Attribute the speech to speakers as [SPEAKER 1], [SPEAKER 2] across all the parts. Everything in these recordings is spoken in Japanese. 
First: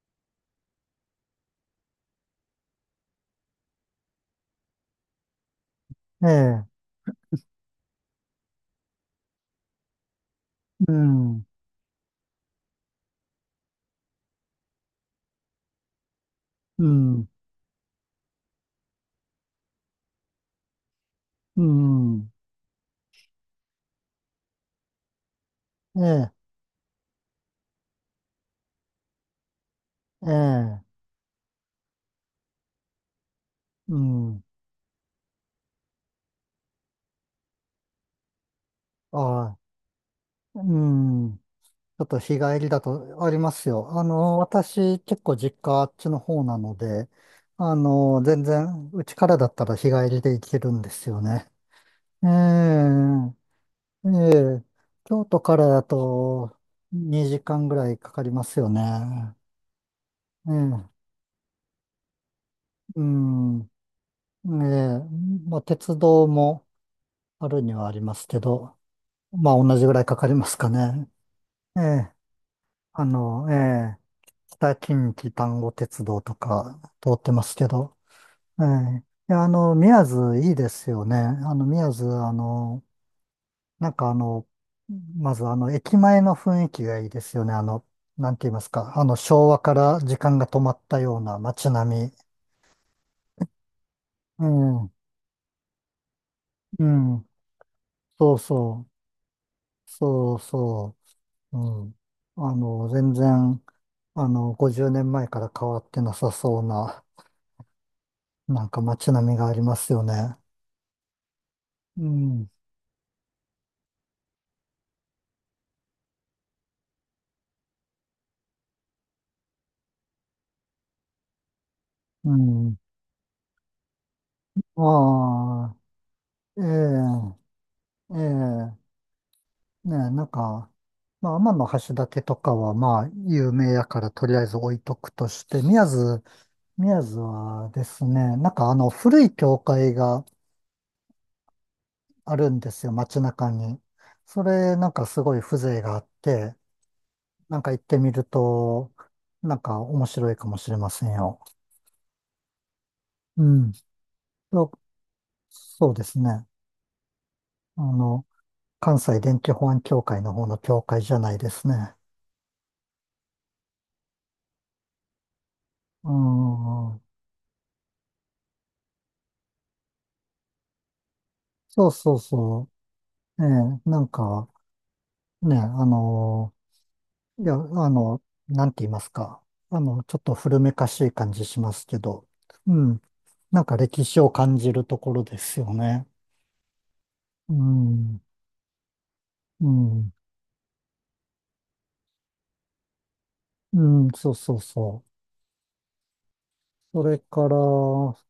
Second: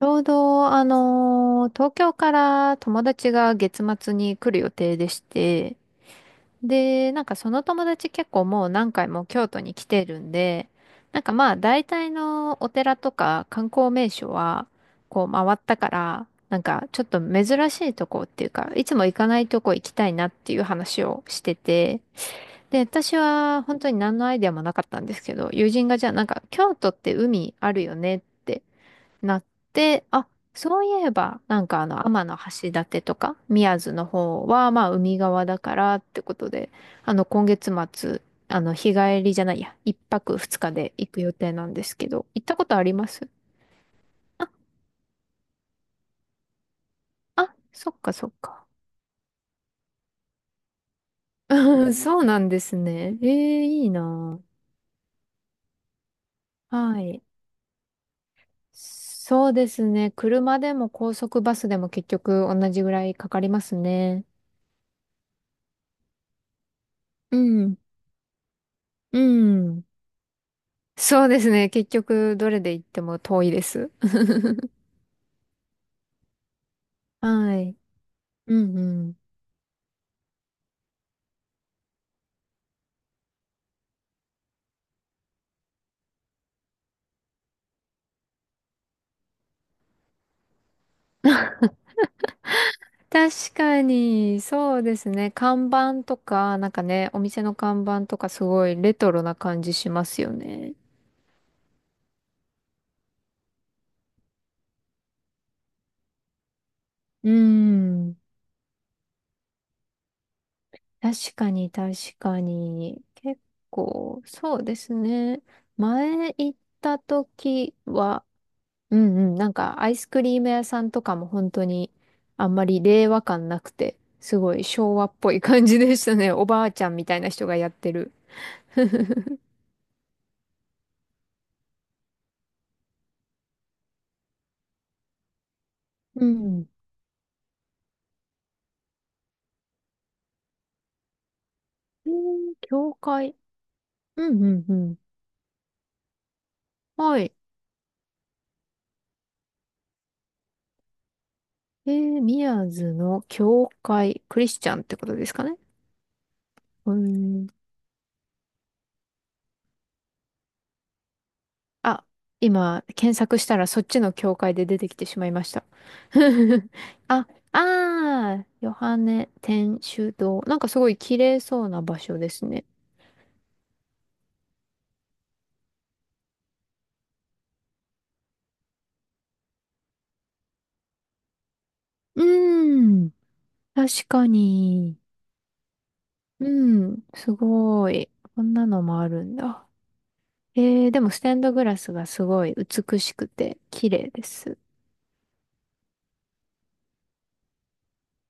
[SPEAKER 1] ちょうど、東京から友達が月末に来る予定でして、
[SPEAKER 2] ええ、
[SPEAKER 1] で、なんかその友達結構もう何回も京都に来てるんで、
[SPEAKER 2] う
[SPEAKER 1] なんか
[SPEAKER 2] ん、
[SPEAKER 1] まあ大体のお寺とか観光名所はこう回ったから、なん
[SPEAKER 2] う
[SPEAKER 1] かちょっと
[SPEAKER 2] ん、
[SPEAKER 1] 珍しいとこっていうか、いつも行かないとこ行きたいなっていう話をして
[SPEAKER 2] う
[SPEAKER 1] て、
[SPEAKER 2] ん、
[SPEAKER 1] で、私は本当に何のアイデアもなかったんですけど、友人が
[SPEAKER 2] え
[SPEAKER 1] じゃあなん
[SPEAKER 2] え、
[SPEAKER 1] か京都って海あるよねってなって、あ、
[SPEAKER 2] え
[SPEAKER 1] そ
[SPEAKER 2] え、
[SPEAKER 1] ういえば、なんか天橋立とか、宮津
[SPEAKER 2] う
[SPEAKER 1] の
[SPEAKER 2] ん、
[SPEAKER 1] 方は、まあ、海側だからってことで、今月末、日帰りじ
[SPEAKER 2] あ
[SPEAKER 1] ゃな
[SPEAKER 2] あ、
[SPEAKER 1] いや、一泊二
[SPEAKER 2] う
[SPEAKER 1] 日で行く予
[SPEAKER 2] ん、ち
[SPEAKER 1] 定なんです
[SPEAKER 2] ょっ
[SPEAKER 1] け
[SPEAKER 2] と
[SPEAKER 1] ど、
[SPEAKER 2] 日
[SPEAKER 1] 行った
[SPEAKER 2] 帰
[SPEAKER 1] こ
[SPEAKER 2] り
[SPEAKER 1] と
[SPEAKER 2] だ
[SPEAKER 1] ありま
[SPEAKER 2] と
[SPEAKER 1] す？
[SPEAKER 2] ありますよ。
[SPEAKER 1] あ、
[SPEAKER 2] 私結構実家あっちの方なので、
[SPEAKER 1] あ、そっかそっ
[SPEAKER 2] 全
[SPEAKER 1] か。
[SPEAKER 2] 然うちからだったら日帰りで行けるんですよね。
[SPEAKER 1] うん そう
[SPEAKER 2] ええ、
[SPEAKER 1] なんですね。ええ、いい
[SPEAKER 2] え
[SPEAKER 1] な。
[SPEAKER 2] え、京都からだと
[SPEAKER 1] あはい。
[SPEAKER 2] 2時間ぐらいかかりますよね。
[SPEAKER 1] そうですね。
[SPEAKER 2] え
[SPEAKER 1] 車
[SPEAKER 2] え、
[SPEAKER 1] でも高速バスでも結局同じぐ
[SPEAKER 2] う
[SPEAKER 1] らいかかり
[SPEAKER 2] ん、
[SPEAKER 1] ますね。
[SPEAKER 2] ええ、まあ鉄道も
[SPEAKER 1] う
[SPEAKER 2] あるに
[SPEAKER 1] ん。
[SPEAKER 2] はありますけど、
[SPEAKER 1] う
[SPEAKER 2] まあ同
[SPEAKER 1] ん。
[SPEAKER 2] じぐらいかかりますかね。
[SPEAKER 1] そうですね。
[SPEAKER 2] え
[SPEAKER 1] 結
[SPEAKER 2] え、
[SPEAKER 1] 局、どれで行っても遠い
[SPEAKER 2] え
[SPEAKER 1] です。
[SPEAKER 2] え、北近畿丹後鉄道とか通ってます
[SPEAKER 1] は
[SPEAKER 2] け
[SPEAKER 1] い。
[SPEAKER 2] ど、
[SPEAKER 1] う
[SPEAKER 2] え
[SPEAKER 1] んう
[SPEAKER 2] え、
[SPEAKER 1] ん。
[SPEAKER 2] いや、宮津いいですよね。あの、宮津、あの、なんかまず駅前の雰囲気がいいですよね。なんて言いますか、昭和から時間が止まったような街並み。
[SPEAKER 1] 確かに、
[SPEAKER 2] う
[SPEAKER 1] そう
[SPEAKER 2] ん、
[SPEAKER 1] ですね。看板とか、なんか
[SPEAKER 2] う
[SPEAKER 1] ね、お
[SPEAKER 2] ん、
[SPEAKER 1] 店の看板とか
[SPEAKER 2] そう
[SPEAKER 1] すごい
[SPEAKER 2] そう、
[SPEAKER 1] レトロな感じしますよ
[SPEAKER 2] そう
[SPEAKER 1] ね。
[SPEAKER 2] そう。うん。あの、全然、あの、50年前から変わってなさそうな、
[SPEAKER 1] うん。
[SPEAKER 2] なんか街並みがありますよね。
[SPEAKER 1] 確かに、確
[SPEAKER 2] う
[SPEAKER 1] か
[SPEAKER 2] ん。
[SPEAKER 1] に。結構、そうですね。前行った時は、うんうん。なんか、アイスクリーム屋さんとかも本当に、
[SPEAKER 2] う
[SPEAKER 1] あんま
[SPEAKER 2] ん。
[SPEAKER 1] り令和感なくて、すごい昭和っぽい感
[SPEAKER 2] ああ、
[SPEAKER 1] じでしたね。お
[SPEAKER 2] え
[SPEAKER 1] ばあちゃんみたいな人
[SPEAKER 2] え、
[SPEAKER 1] がやってる。
[SPEAKER 2] ええ、ねえ、なんか、まあ、天橋立とかは、まあ、有名やから、とりあえず置いとくとして、
[SPEAKER 1] うん。
[SPEAKER 2] 宮津はですね、なんか古い教会が
[SPEAKER 1] え
[SPEAKER 2] ある
[SPEAKER 1] ー、
[SPEAKER 2] んですよ、
[SPEAKER 1] 教
[SPEAKER 2] 街
[SPEAKER 1] 会。
[SPEAKER 2] 中に。
[SPEAKER 1] う
[SPEAKER 2] そ
[SPEAKER 1] んうんう
[SPEAKER 2] れ、なん
[SPEAKER 1] ん。
[SPEAKER 2] かすごい風情があって、
[SPEAKER 1] はい。
[SPEAKER 2] なんか行ってみると、なんか面白いかもしれませんよ。
[SPEAKER 1] えー、宮津の
[SPEAKER 2] う
[SPEAKER 1] 教
[SPEAKER 2] ん。
[SPEAKER 1] 会、クリス
[SPEAKER 2] そ
[SPEAKER 1] チャ
[SPEAKER 2] う
[SPEAKER 1] ンってことですかね。
[SPEAKER 2] そうですね。
[SPEAKER 1] うーん。
[SPEAKER 2] あの、関西電気保安協会の方の協会じゃないですね。
[SPEAKER 1] あ、今、検索したらそっちの教会で出てきてしまいました。
[SPEAKER 2] う ん。
[SPEAKER 1] あ、あー、ヨハネ天主堂。なんかすごい綺麗そうな
[SPEAKER 2] そう
[SPEAKER 1] 場
[SPEAKER 2] そう
[SPEAKER 1] 所ですね。
[SPEAKER 2] そう。ええ、なんか、ね、いや、あの、なんて言いますか。ちょっと古めかしい感じしますけ
[SPEAKER 1] う
[SPEAKER 2] ど、うん。
[SPEAKER 1] ん。
[SPEAKER 2] なんか歴
[SPEAKER 1] 確
[SPEAKER 2] 史
[SPEAKER 1] か
[SPEAKER 2] を感じる
[SPEAKER 1] に。
[SPEAKER 2] ところですよね。
[SPEAKER 1] うん。す
[SPEAKER 2] う
[SPEAKER 1] ごい。
[SPEAKER 2] ん。
[SPEAKER 1] こんなのもあるんだ。
[SPEAKER 2] うん。
[SPEAKER 1] えー、でもステンドグラスがすごい美しくて
[SPEAKER 2] う
[SPEAKER 1] 綺
[SPEAKER 2] ん、
[SPEAKER 1] 麗で
[SPEAKER 2] そうそ
[SPEAKER 1] す。
[SPEAKER 2] うそう。それから、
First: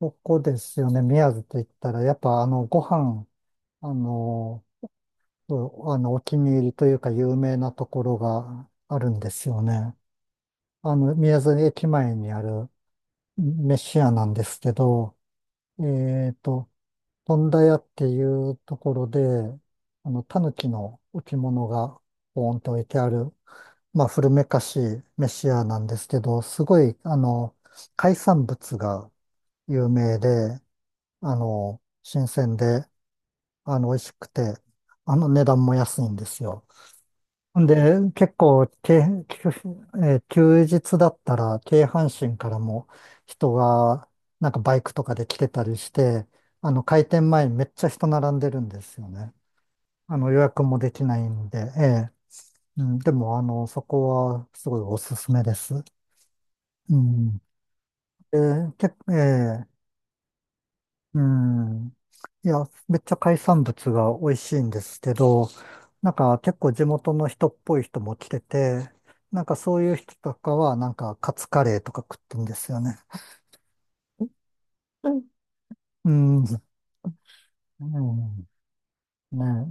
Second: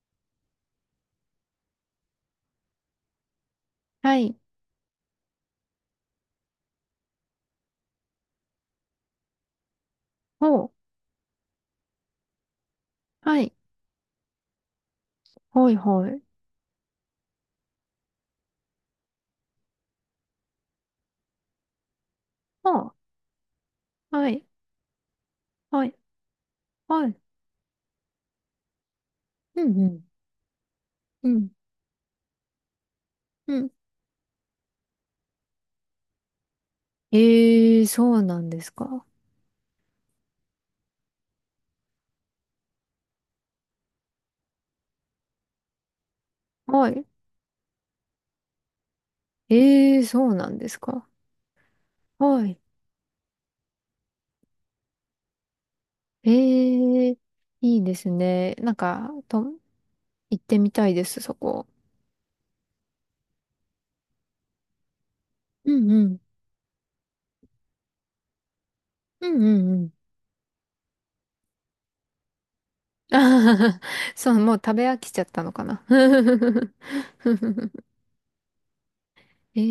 [SPEAKER 2] そこですよね。宮津と言ったら、やっぱご飯、あ
[SPEAKER 1] はい。
[SPEAKER 2] の、うあの、お気に入りというか有名なところがあるんですよね。
[SPEAKER 1] ほう。
[SPEAKER 2] 宮津駅前にある
[SPEAKER 1] はい。
[SPEAKER 2] 飯屋なんですけど、
[SPEAKER 1] ほいほい。
[SPEAKER 2] えっと、富田屋っていうところで、狸の置物がポーン
[SPEAKER 1] ほ
[SPEAKER 2] と置い
[SPEAKER 1] う。
[SPEAKER 2] てある、まあ、
[SPEAKER 1] は
[SPEAKER 2] 古め
[SPEAKER 1] い。
[SPEAKER 2] かしい飯屋な
[SPEAKER 1] は
[SPEAKER 2] ん
[SPEAKER 1] い。
[SPEAKER 2] ですけど、すごい、
[SPEAKER 1] はい。
[SPEAKER 2] 海産物が
[SPEAKER 1] うんう
[SPEAKER 2] 有
[SPEAKER 1] ん。
[SPEAKER 2] 名で、
[SPEAKER 1] うん。
[SPEAKER 2] 新鮮で、
[SPEAKER 1] うん。
[SPEAKER 2] 美味しくて、値段も安いんですよ。
[SPEAKER 1] えー、
[SPEAKER 2] で、
[SPEAKER 1] そう
[SPEAKER 2] 結
[SPEAKER 1] なんで
[SPEAKER 2] 構、
[SPEAKER 1] す
[SPEAKER 2] け、
[SPEAKER 1] か。
[SPEAKER 2] 休えー休日だったら、京阪神からも人が、なんかバイクとかで来てたりして、
[SPEAKER 1] はい。
[SPEAKER 2] 開店前にめっちゃ人並んでるんですよね。
[SPEAKER 1] えー、そう
[SPEAKER 2] 予
[SPEAKER 1] なん
[SPEAKER 2] 約
[SPEAKER 1] で
[SPEAKER 2] も
[SPEAKER 1] す
[SPEAKER 2] でき
[SPEAKER 1] か。
[SPEAKER 2] ないんで、ええ、
[SPEAKER 1] はい。
[SPEAKER 2] うん、でも、そこはすごいおすすめです。
[SPEAKER 1] え
[SPEAKER 2] う
[SPEAKER 1] ー、
[SPEAKER 2] ん。
[SPEAKER 1] いいですね。
[SPEAKER 2] で、
[SPEAKER 1] なんか、
[SPEAKER 2] ええ、
[SPEAKER 1] 行ってみたいで
[SPEAKER 2] う
[SPEAKER 1] す、そこ。
[SPEAKER 2] ん。いや、めっちゃ海産物が美味しいんですけど、
[SPEAKER 1] うんう
[SPEAKER 2] なん
[SPEAKER 1] ん。
[SPEAKER 2] か結構地元の人っぽい人も来てて、
[SPEAKER 1] うん
[SPEAKER 2] なんか
[SPEAKER 1] うんう
[SPEAKER 2] そうい
[SPEAKER 1] ん。
[SPEAKER 2] う人とかはなんかカツカレーとか食ってんですよね。
[SPEAKER 1] あー そう、もう食べ飽
[SPEAKER 2] う
[SPEAKER 1] きちゃ
[SPEAKER 2] ん。
[SPEAKER 1] ったのかな。
[SPEAKER 2] うん。うん。ねえ、
[SPEAKER 1] え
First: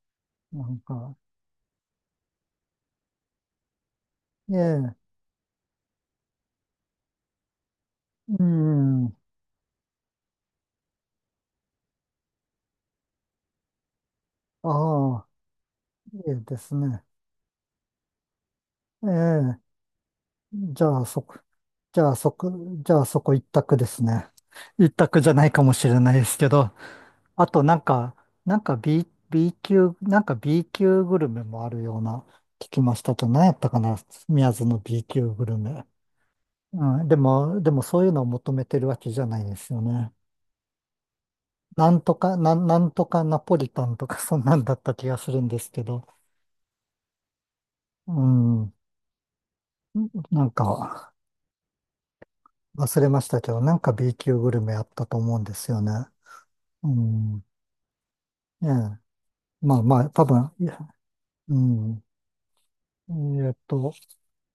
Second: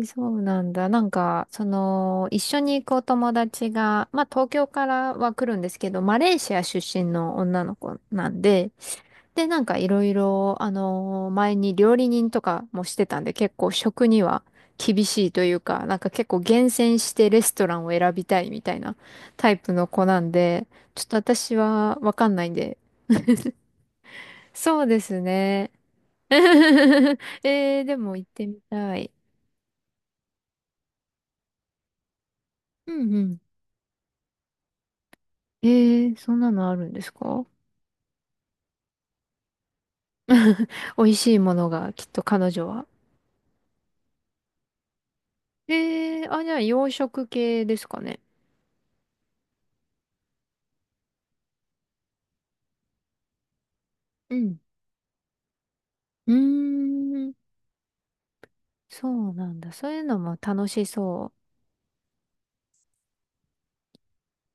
[SPEAKER 1] え、そうな
[SPEAKER 2] な
[SPEAKER 1] ん
[SPEAKER 2] ん
[SPEAKER 1] だ。なん
[SPEAKER 2] か、
[SPEAKER 1] か、その、一緒に行くお友達が、まあ、東
[SPEAKER 2] え
[SPEAKER 1] 京か
[SPEAKER 2] え、
[SPEAKER 1] らは来るんですけど、マレーシア出身の女の子な
[SPEAKER 2] う
[SPEAKER 1] んで、
[SPEAKER 2] ん。
[SPEAKER 1] で、なんかいろいろ、あの前に料理人とかもしてたんで、結構食には厳
[SPEAKER 2] あ
[SPEAKER 1] し
[SPEAKER 2] あ、
[SPEAKER 1] いというか、なんか
[SPEAKER 2] い
[SPEAKER 1] 結構
[SPEAKER 2] いで
[SPEAKER 1] 厳
[SPEAKER 2] す
[SPEAKER 1] 選
[SPEAKER 2] ね。
[SPEAKER 1] してレストランを選びたいみたいな
[SPEAKER 2] え
[SPEAKER 1] タイ
[SPEAKER 2] え、
[SPEAKER 1] プの子なんで、
[SPEAKER 2] じゃ
[SPEAKER 1] ち
[SPEAKER 2] あ
[SPEAKER 1] ょ
[SPEAKER 2] そ
[SPEAKER 1] っと
[SPEAKER 2] こ、
[SPEAKER 1] 私は
[SPEAKER 2] じゃ
[SPEAKER 1] わ
[SPEAKER 2] あ
[SPEAKER 1] か
[SPEAKER 2] そ
[SPEAKER 1] んない
[SPEAKER 2] こ、
[SPEAKER 1] んで、
[SPEAKER 2] じゃあそこ一択ですね。
[SPEAKER 1] そう
[SPEAKER 2] 一
[SPEAKER 1] です
[SPEAKER 2] 択じゃないか
[SPEAKER 1] ね。
[SPEAKER 2] もしれないで
[SPEAKER 1] え
[SPEAKER 2] すけど。あとなん
[SPEAKER 1] ー、で
[SPEAKER 2] か、
[SPEAKER 1] も行って
[SPEAKER 2] な
[SPEAKER 1] み
[SPEAKER 2] んか
[SPEAKER 1] た い。
[SPEAKER 2] B 級、なんか B 級グルメもあるような聞き
[SPEAKER 1] う
[SPEAKER 2] まし
[SPEAKER 1] ん
[SPEAKER 2] た
[SPEAKER 1] う
[SPEAKER 2] と、
[SPEAKER 1] ん。
[SPEAKER 2] 何やったかな、宮津の B 級グル
[SPEAKER 1] え
[SPEAKER 2] メ。
[SPEAKER 1] ー、そんなのあるんで
[SPEAKER 2] うん、
[SPEAKER 1] すか？
[SPEAKER 2] でもそういうのを求めてるわけじゃないですよね。
[SPEAKER 1] 美味しいものが、きっと彼女
[SPEAKER 2] な
[SPEAKER 1] は。
[SPEAKER 2] んとかナポリタンとか そんなんだった気がするんですけど、
[SPEAKER 1] えー、あ、じゃあ洋食系ですかね。
[SPEAKER 2] うん、なんか忘れましたけど、なんか B
[SPEAKER 1] う
[SPEAKER 2] 級グ
[SPEAKER 1] ん。
[SPEAKER 2] ルメあったと思うんですよね。
[SPEAKER 1] うー
[SPEAKER 2] う
[SPEAKER 1] ん、
[SPEAKER 2] ん、ええ、
[SPEAKER 1] そうなんだ。
[SPEAKER 2] まあ
[SPEAKER 1] そう
[SPEAKER 2] ま
[SPEAKER 1] いう
[SPEAKER 2] あ、
[SPEAKER 1] の
[SPEAKER 2] 多
[SPEAKER 1] も
[SPEAKER 2] 分、い
[SPEAKER 1] 楽
[SPEAKER 2] や、
[SPEAKER 1] しそ
[SPEAKER 2] うん。えーっと、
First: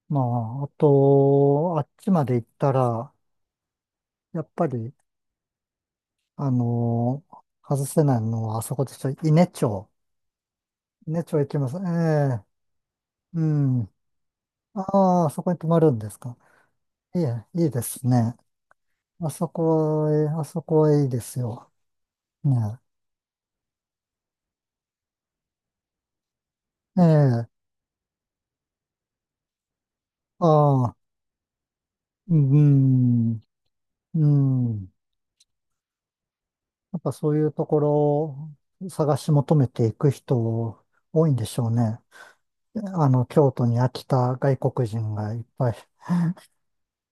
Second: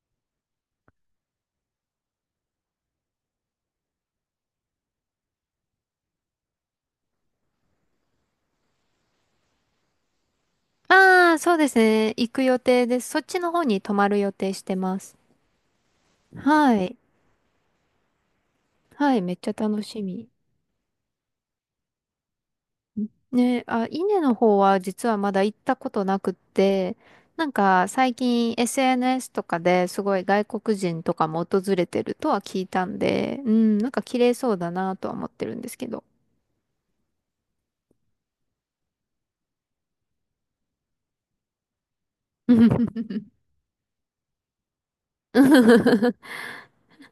[SPEAKER 2] まあ、あと、あっちまで行ったら、やっぱり、外せないのは、あそこでしょ、伊根町。
[SPEAKER 1] う。
[SPEAKER 2] 伊根
[SPEAKER 1] あ
[SPEAKER 2] 町
[SPEAKER 1] あ、
[SPEAKER 2] 行
[SPEAKER 1] そ
[SPEAKER 2] き
[SPEAKER 1] う
[SPEAKER 2] ま
[SPEAKER 1] で
[SPEAKER 2] す。
[SPEAKER 1] す
[SPEAKER 2] え
[SPEAKER 1] ね。行
[SPEAKER 2] え、
[SPEAKER 1] く予定です。そっち
[SPEAKER 2] う
[SPEAKER 1] の方に
[SPEAKER 2] ん。
[SPEAKER 1] 泊まる予定して
[SPEAKER 2] あ
[SPEAKER 1] ます。
[SPEAKER 2] あ、あそこに泊まるんですか。
[SPEAKER 1] はい。
[SPEAKER 2] いえ、いいですね。
[SPEAKER 1] はい、
[SPEAKER 2] あ
[SPEAKER 1] めっ
[SPEAKER 2] そ
[SPEAKER 1] ちゃ楽し
[SPEAKER 2] こは、え
[SPEAKER 1] み。
[SPEAKER 2] あそこはいいですよ。ね
[SPEAKER 1] ね、あ、稲の方は実はまだ行ったことなくって、な
[SPEAKER 2] え。
[SPEAKER 1] ん
[SPEAKER 2] ええ、
[SPEAKER 1] か最近 SNS とかですごい外
[SPEAKER 2] あ
[SPEAKER 1] 国
[SPEAKER 2] あ、
[SPEAKER 1] 人とかも訪れてると
[SPEAKER 2] う
[SPEAKER 1] は聞いたんで、
[SPEAKER 2] ん、
[SPEAKER 1] うん、なんか綺
[SPEAKER 2] う
[SPEAKER 1] 麗そうだ
[SPEAKER 2] ん。
[SPEAKER 1] なとは思ってるんですけど。
[SPEAKER 2] やっぱそういうところを探し求めていく人多いんでしょうね。京都に飽きた外国人がいっぱい。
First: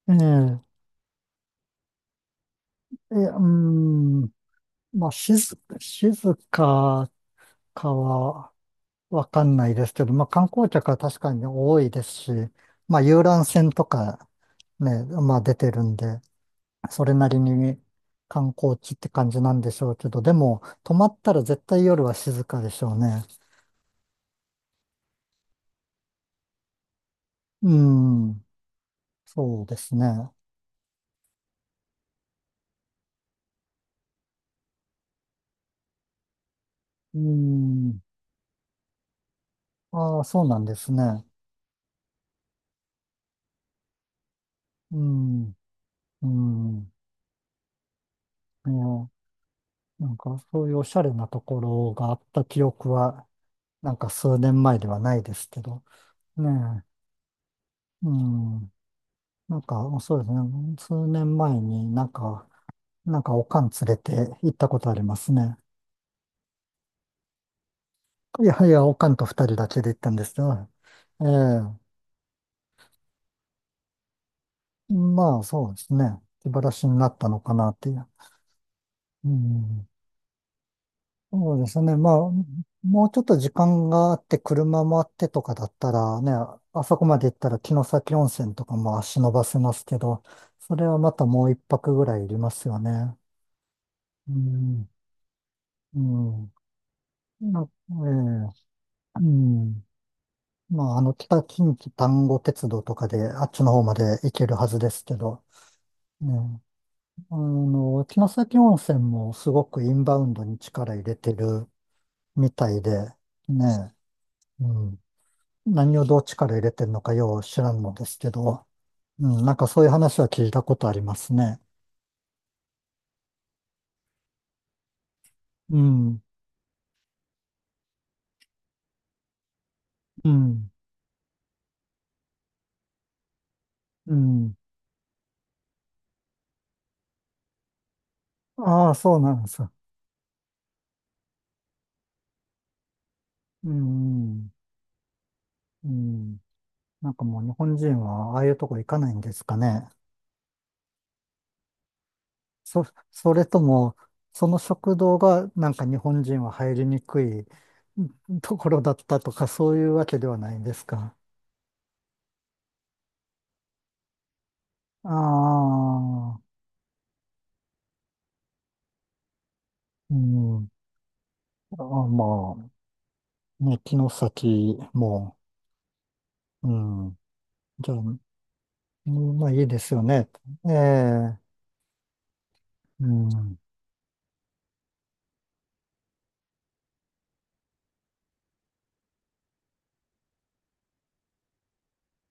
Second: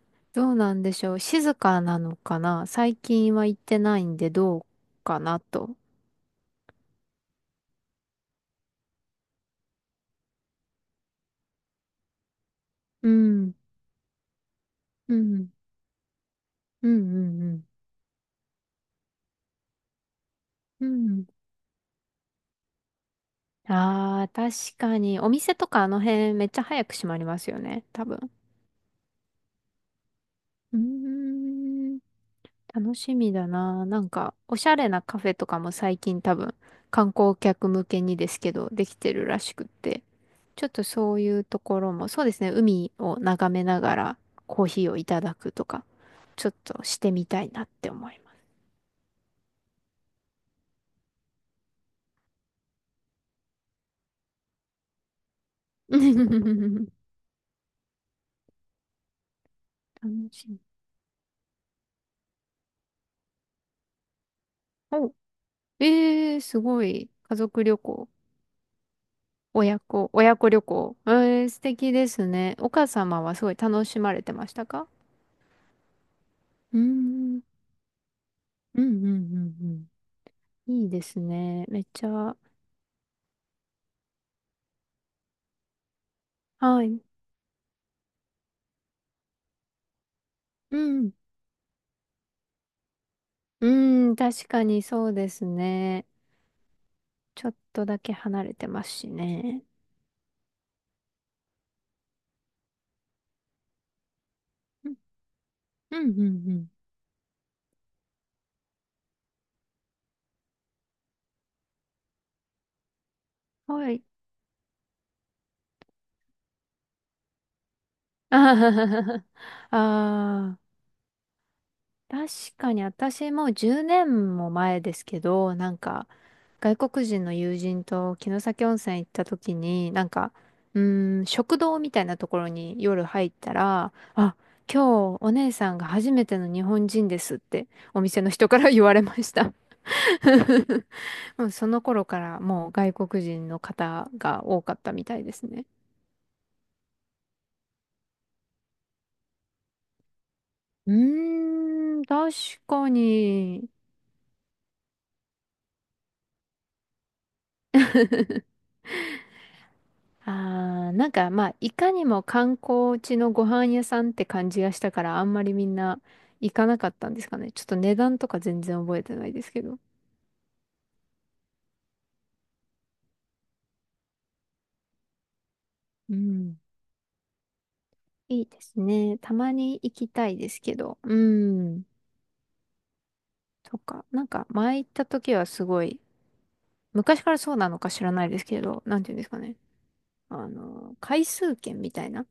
[SPEAKER 2] え
[SPEAKER 1] どう
[SPEAKER 2] え、
[SPEAKER 1] なんでしょう。静かなのかな。最
[SPEAKER 2] え、
[SPEAKER 1] 近
[SPEAKER 2] うー
[SPEAKER 1] は行ってないん
[SPEAKER 2] ん、
[SPEAKER 1] でどう
[SPEAKER 2] まあ、
[SPEAKER 1] かなと。
[SPEAKER 2] 静かかはわかんないですけど、まあ、観光客は確かに多いですし、まあ、
[SPEAKER 1] う
[SPEAKER 2] 遊覧
[SPEAKER 1] ん、
[SPEAKER 2] 船とかね、
[SPEAKER 1] う
[SPEAKER 2] まあ、
[SPEAKER 1] ん、
[SPEAKER 2] 出てるんで、
[SPEAKER 1] うん、
[SPEAKER 2] それなり
[SPEAKER 1] うん、
[SPEAKER 2] に観光地って感じなんでしょうけど、でも、
[SPEAKER 1] う
[SPEAKER 2] 泊
[SPEAKER 1] ん。
[SPEAKER 2] まっ
[SPEAKER 1] うん。
[SPEAKER 2] たら絶対夜は静かでしょうね。
[SPEAKER 1] ああ、確かに。お店とかあの辺めっちゃ早く閉まりますよ
[SPEAKER 2] うー
[SPEAKER 1] ね。多分。
[SPEAKER 2] ん、そうですね。
[SPEAKER 1] うーん、楽しみだな。なんか、おしゃれなカフェとかも最近多分、観
[SPEAKER 2] うー
[SPEAKER 1] 光客向
[SPEAKER 2] ん、
[SPEAKER 1] けにですけど、できてるらしくって。
[SPEAKER 2] ああ、そうなん
[SPEAKER 1] ちょっ
[SPEAKER 2] で
[SPEAKER 1] と
[SPEAKER 2] す
[SPEAKER 1] そう
[SPEAKER 2] ね。
[SPEAKER 1] いうところも、そうですね、海を眺めながらコーヒー
[SPEAKER 2] うー
[SPEAKER 1] をいただ
[SPEAKER 2] ん、
[SPEAKER 1] くとか、
[SPEAKER 2] うー
[SPEAKER 1] ちょっと
[SPEAKER 2] ん。
[SPEAKER 1] してみたいなって思います。
[SPEAKER 2] いや、なんかそういうおしゃれなところがあった記憶は、なんか数年前ではないですけど、ね え、うん、なんか
[SPEAKER 1] 楽
[SPEAKER 2] そうですね、
[SPEAKER 1] しみ。
[SPEAKER 2] 数年前になんか、なんかおかん連れて行ったことあり
[SPEAKER 1] お、
[SPEAKER 2] ますね。
[SPEAKER 1] えー、すごい。家族旅行、
[SPEAKER 2] いやいや、おかんと二人だ
[SPEAKER 1] 親
[SPEAKER 2] けで行った
[SPEAKER 1] 子、
[SPEAKER 2] んです
[SPEAKER 1] 親
[SPEAKER 2] け
[SPEAKER 1] 子旅
[SPEAKER 2] ど、
[SPEAKER 1] 行。え
[SPEAKER 2] ええ、
[SPEAKER 1] ー、素敵ですね。お母様はすごい楽しまれてましたか？
[SPEAKER 2] まあそうですね、気晴ら
[SPEAKER 1] うー
[SPEAKER 2] しになったの
[SPEAKER 1] ん。
[SPEAKER 2] かなっていう。
[SPEAKER 1] うんうん
[SPEAKER 2] う
[SPEAKER 1] う
[SPEAKER 2] ん、
[SPEAKER 1] んうん。いいです
[SPEAKER 2] そう
[SPEAKER 1] ね。
[SPEAKER 2] で
[SPEAKER 1] め
[SPEAKER 2] す
[SPEAKER 1] っ
[SPEAKER 2] ね。
[SPEAKER 1] ち
[SPEAKER 2] まあ、
[SPEAKER 1] ゃ、
[SPEAKER 2] もうちょっと時間があって、車もあってとかだったらね、あ
[SPEAKER 1] は
[SPEAKER 2] そ
[SPEAKER 1] い。
[SPEAKER 2] こまで行ったら城崎温泉とかも足伸ばせますけど、そ
[SPEAKER 1] う
[SPEAKER 2] れは
[SPEAKER 1] ん。
[SPEAKER 2] またもう一泊ぐらいいりますよね。
[SPEAKER 1] うん、
[SPEAKER 2] う
[SPEAKER 1] 確かに
[SPEAKER 2] ん、
[SPEAKER 1] そうです
[SPEAKER 2] う
[SPEAKER 1] ね。
[SPEAKER 2] ん。
[SPEAKER 1] ちょっとだけ離れて
[SPEAKER 2] え
[SPEAKER 1] ますし
[SPEAKER 2] え、う
[SPEAKER 1] ね。
[SPEAKER 2] ん。まあ、北近畿丹後鉄道とかで、あっちの方まで行けるはずで
[SPEAKER 1] うん
[SPEAKER 2] すけど、
[SPEAKER 1] うん
[SPEAKER 2] ね、
[SPEAKER 1] うん
[SPEAKER 2] 城崎温泉もすごくインバウンドに力入れてるみたいで、
[SPEAKER 1] うん。は
[SPEAKER 2] ね、
[SPEAKER 1] い。
[SPEAKER 2] うん。何をどっちから入れてんのかよう知らんのですけ
[SPEAKER 1] あ
[SPEAKER 2] ど、うん、なんか
[SPEAKER 1] あ、
[SPEAKER 2] そういう話は聞い
[SPEAKER 1] あ
[SPEAKER 2] たことありますね。
[SPEAKER 1] 確かに私もう10年も前ですけど、な
[SPEAKER 2] う
[SPEAKER 1] んか
[SPEAKER 2] ん、
[SPEAKER 1] 外国人の友人と城崎温泉行った時に、なん
[SPEAKER 2] う
[SPEAKER 1] か、
[SPEAKER 2] ん、
[SPEAKER 1] うーん、食堂みたいなところに夜入ったら、
[SPEAKER 2] う
[SPEAKER 1] あ、
[SPEAKER 2] ん。
[SPEAKER 1] 今日お姉さんが初めての日本人ですってお店の人から言
[SPEAKER 2] あ
[SPEAKER 1] わ
[SPEAKER 2] あ、
[SPEAKER 1] れま
[SPEAKER 2] そう
[SPEAKER 1] し
[SPEAKER 2] なん
[SPEAKER 1] た。
[SPEAKER 2] ですよ。
[SPEAKER 1] もうその頃からもう外国人の
[SPEAKER 2] う
[SPEAKER 1] 方が
[SPEAKER 2] ん、
[SPEAKER 1] 多かったみたいですね。
[SPEAKER 2] うん。なんかもう日本人はああいうとこ行かないんですかね。
[SPEAKER 1] うーん、確
[SPEAKER 2] そ、
[SPEAKER 1] か
[SPEAKER 2] それと
[SPEAKER 1] に。
[SPEAKER 2] も、その食堂がなんか日本人は入りにくい、うん、ところだったとか、そういうわけではないんです
[SPEAKER 1] あー、なん
[SPEAKER 2] か。
[SPEAKER 1] かまあ、いかにも観光地のご飯屋さんって感じがしたか
[SPEAKER 2] あ
[SPEAKER 1] ら、あんまりみんな
[SPEAKER 2] あ、
[SPEAKER 1] 行かなかったんですかね。ちょっと値段とか全然覚えてないですけど。
[SPEAKER 2] うん。あ、まあ、ね、城崎も、
[SPEAKER 1] うん。
[SPEAKER 2] うん。じゃあ、う
[SPEAKER 1] いいですね。た
[SPEAKER 2] ん、まあ
[SPEAKER 1] ま
[SPEAKER 2] いいで
[SPEAKER 1] に行
[SPEAKER 2] すよ
[SPEAKER 1] き
[SPEAKER 2] ね。
[SPEAKER 1] たいです
[SPEAKER 2] え
[SPEAKER 1] けど。う
[SPEAKER 2] え、
[SPEAKER 1] ん。
[SPEAKER 2] うん。
[SPEAKER 1] とか、なんか前行った時はすごい、昔からそうなのか知らないですけど、なんていうんですかね。回数券みたいな。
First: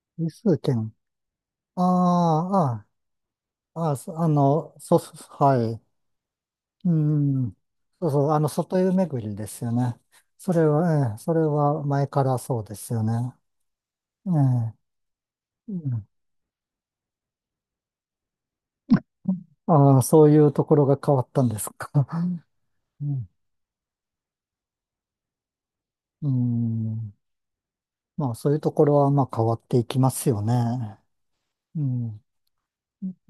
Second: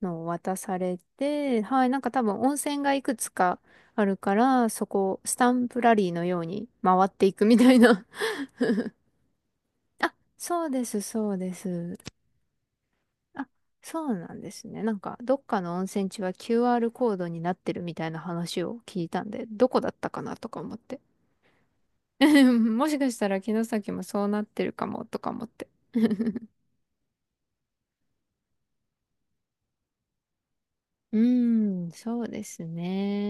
[SPEAKER 1] のを
[SPEAKER 2] 理
[SPEAKER 1] 渡
[SPEAKER 2] 数
[SPEAKER 1] さ
[SPEAKER 2] 圏。
[SPEAKER 1] れて、はい、なんか多分
[SPEAKER 2] あ
[SPEAKER 1] 温泉がいくつか
[SPEAKER 2] あ、ああ、あ
[SPEAKER 1] ある
[SPEAKER 2] そあ
[SPEAKER 1] から、
[SPEAKER 2] の、
[SPEAKER 1] そ
[SPEAKER 2] そうそ
[SPEAKER 1] こ、ス
[SPEAKER 2] う、
[SPEAKER 1] タン
[SPEAKER 2] は
[SPEAKER 1] プラ
[SPEAKER 2] い。
[SPEAKER 1] リーのように
[SPEAKER 2] う
[SPEAKER 1] 回っていく
[SPEAKER 2] ん。
[SPEAKER 1] みたいな。
[SPEAKER 2] そうそう、外湯巡りですよね。
[SPEAKER 1] あ、
[SPEAKER 2] それ
[SPEAKER 1] そうです、
[SPEAKER 2] は、ええ、
[SPEAKER 1] そ
[SPEAKER 2] そ
[SPEAKER 1] う
[SPEAKER 2] れ
[SPEAKER 1] で
[SPEAKER 2] は
[SPEAKER 1] す。
[SPEAKER 2] 前からそうですよね。
[SPEAKER 1] あ、そうな
[SPEAKER 2] ええ、
[SPEAKER 1] んですね。なんか、どっか
[SPEAKER 2] う
[SPEAKER 1] の温
[SPEAKER 2] ん。
[SPEAKER 1] 泉地は QR コードになってるみたいな話を聞いたんで、どこだっ
[SPEAKER 2] ああ、
[SPEAKER 1] たか
[SPEAKER 2] そう
[SPEAKER 1] な
[SPEAKER 2] い
[SPEAKER 1] と
[SPEAKER 2] う
[SPEAKER 1] か
[SPEAKER 2] と
[SPEAKER 1] 思
[SPEAKER 2] こ
[SPEAKER 1] っ
[SPEAKER 2] ろが
[SPEAKER 1] て。
[SPEAKER 2] 変わったんですか。
[SPEAKER 1] もし
[SPEAKER 2] う
[SPEAKER 1] かした
[SPEAKER 2] ん。
[SPEAKER 1] ら城崎もそうなってるかもとか思って。
[SPEAKER 2] う ん、まあ、そういうところは、まあ、変わっていきますよね。
[SPEAKER 1] う
[SPEAKER 2] う
[SPEAKER 1] ーん、そ
[SPEAKER 2] ん。
[SPEAKER 1] うです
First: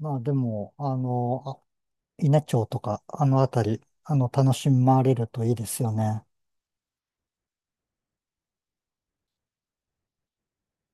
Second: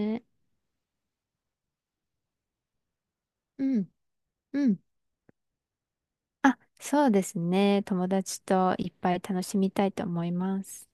[SPEAKER 2] まあ、でも、稲町とか、あのあた
[SPEAKER 1] う
[SPEAKER 2] り、
[SPEAKER 1] ん、
[SPEAKER 2] 楽
[SPEAKER 1] う
[SPEAKER 2] し
[SPEAKER 1] ん。
[SPEAKER 2] まれるといいですよね。
[SPEAKER 1] あ、そうですね。友達といっぱい楽しみたいと思います。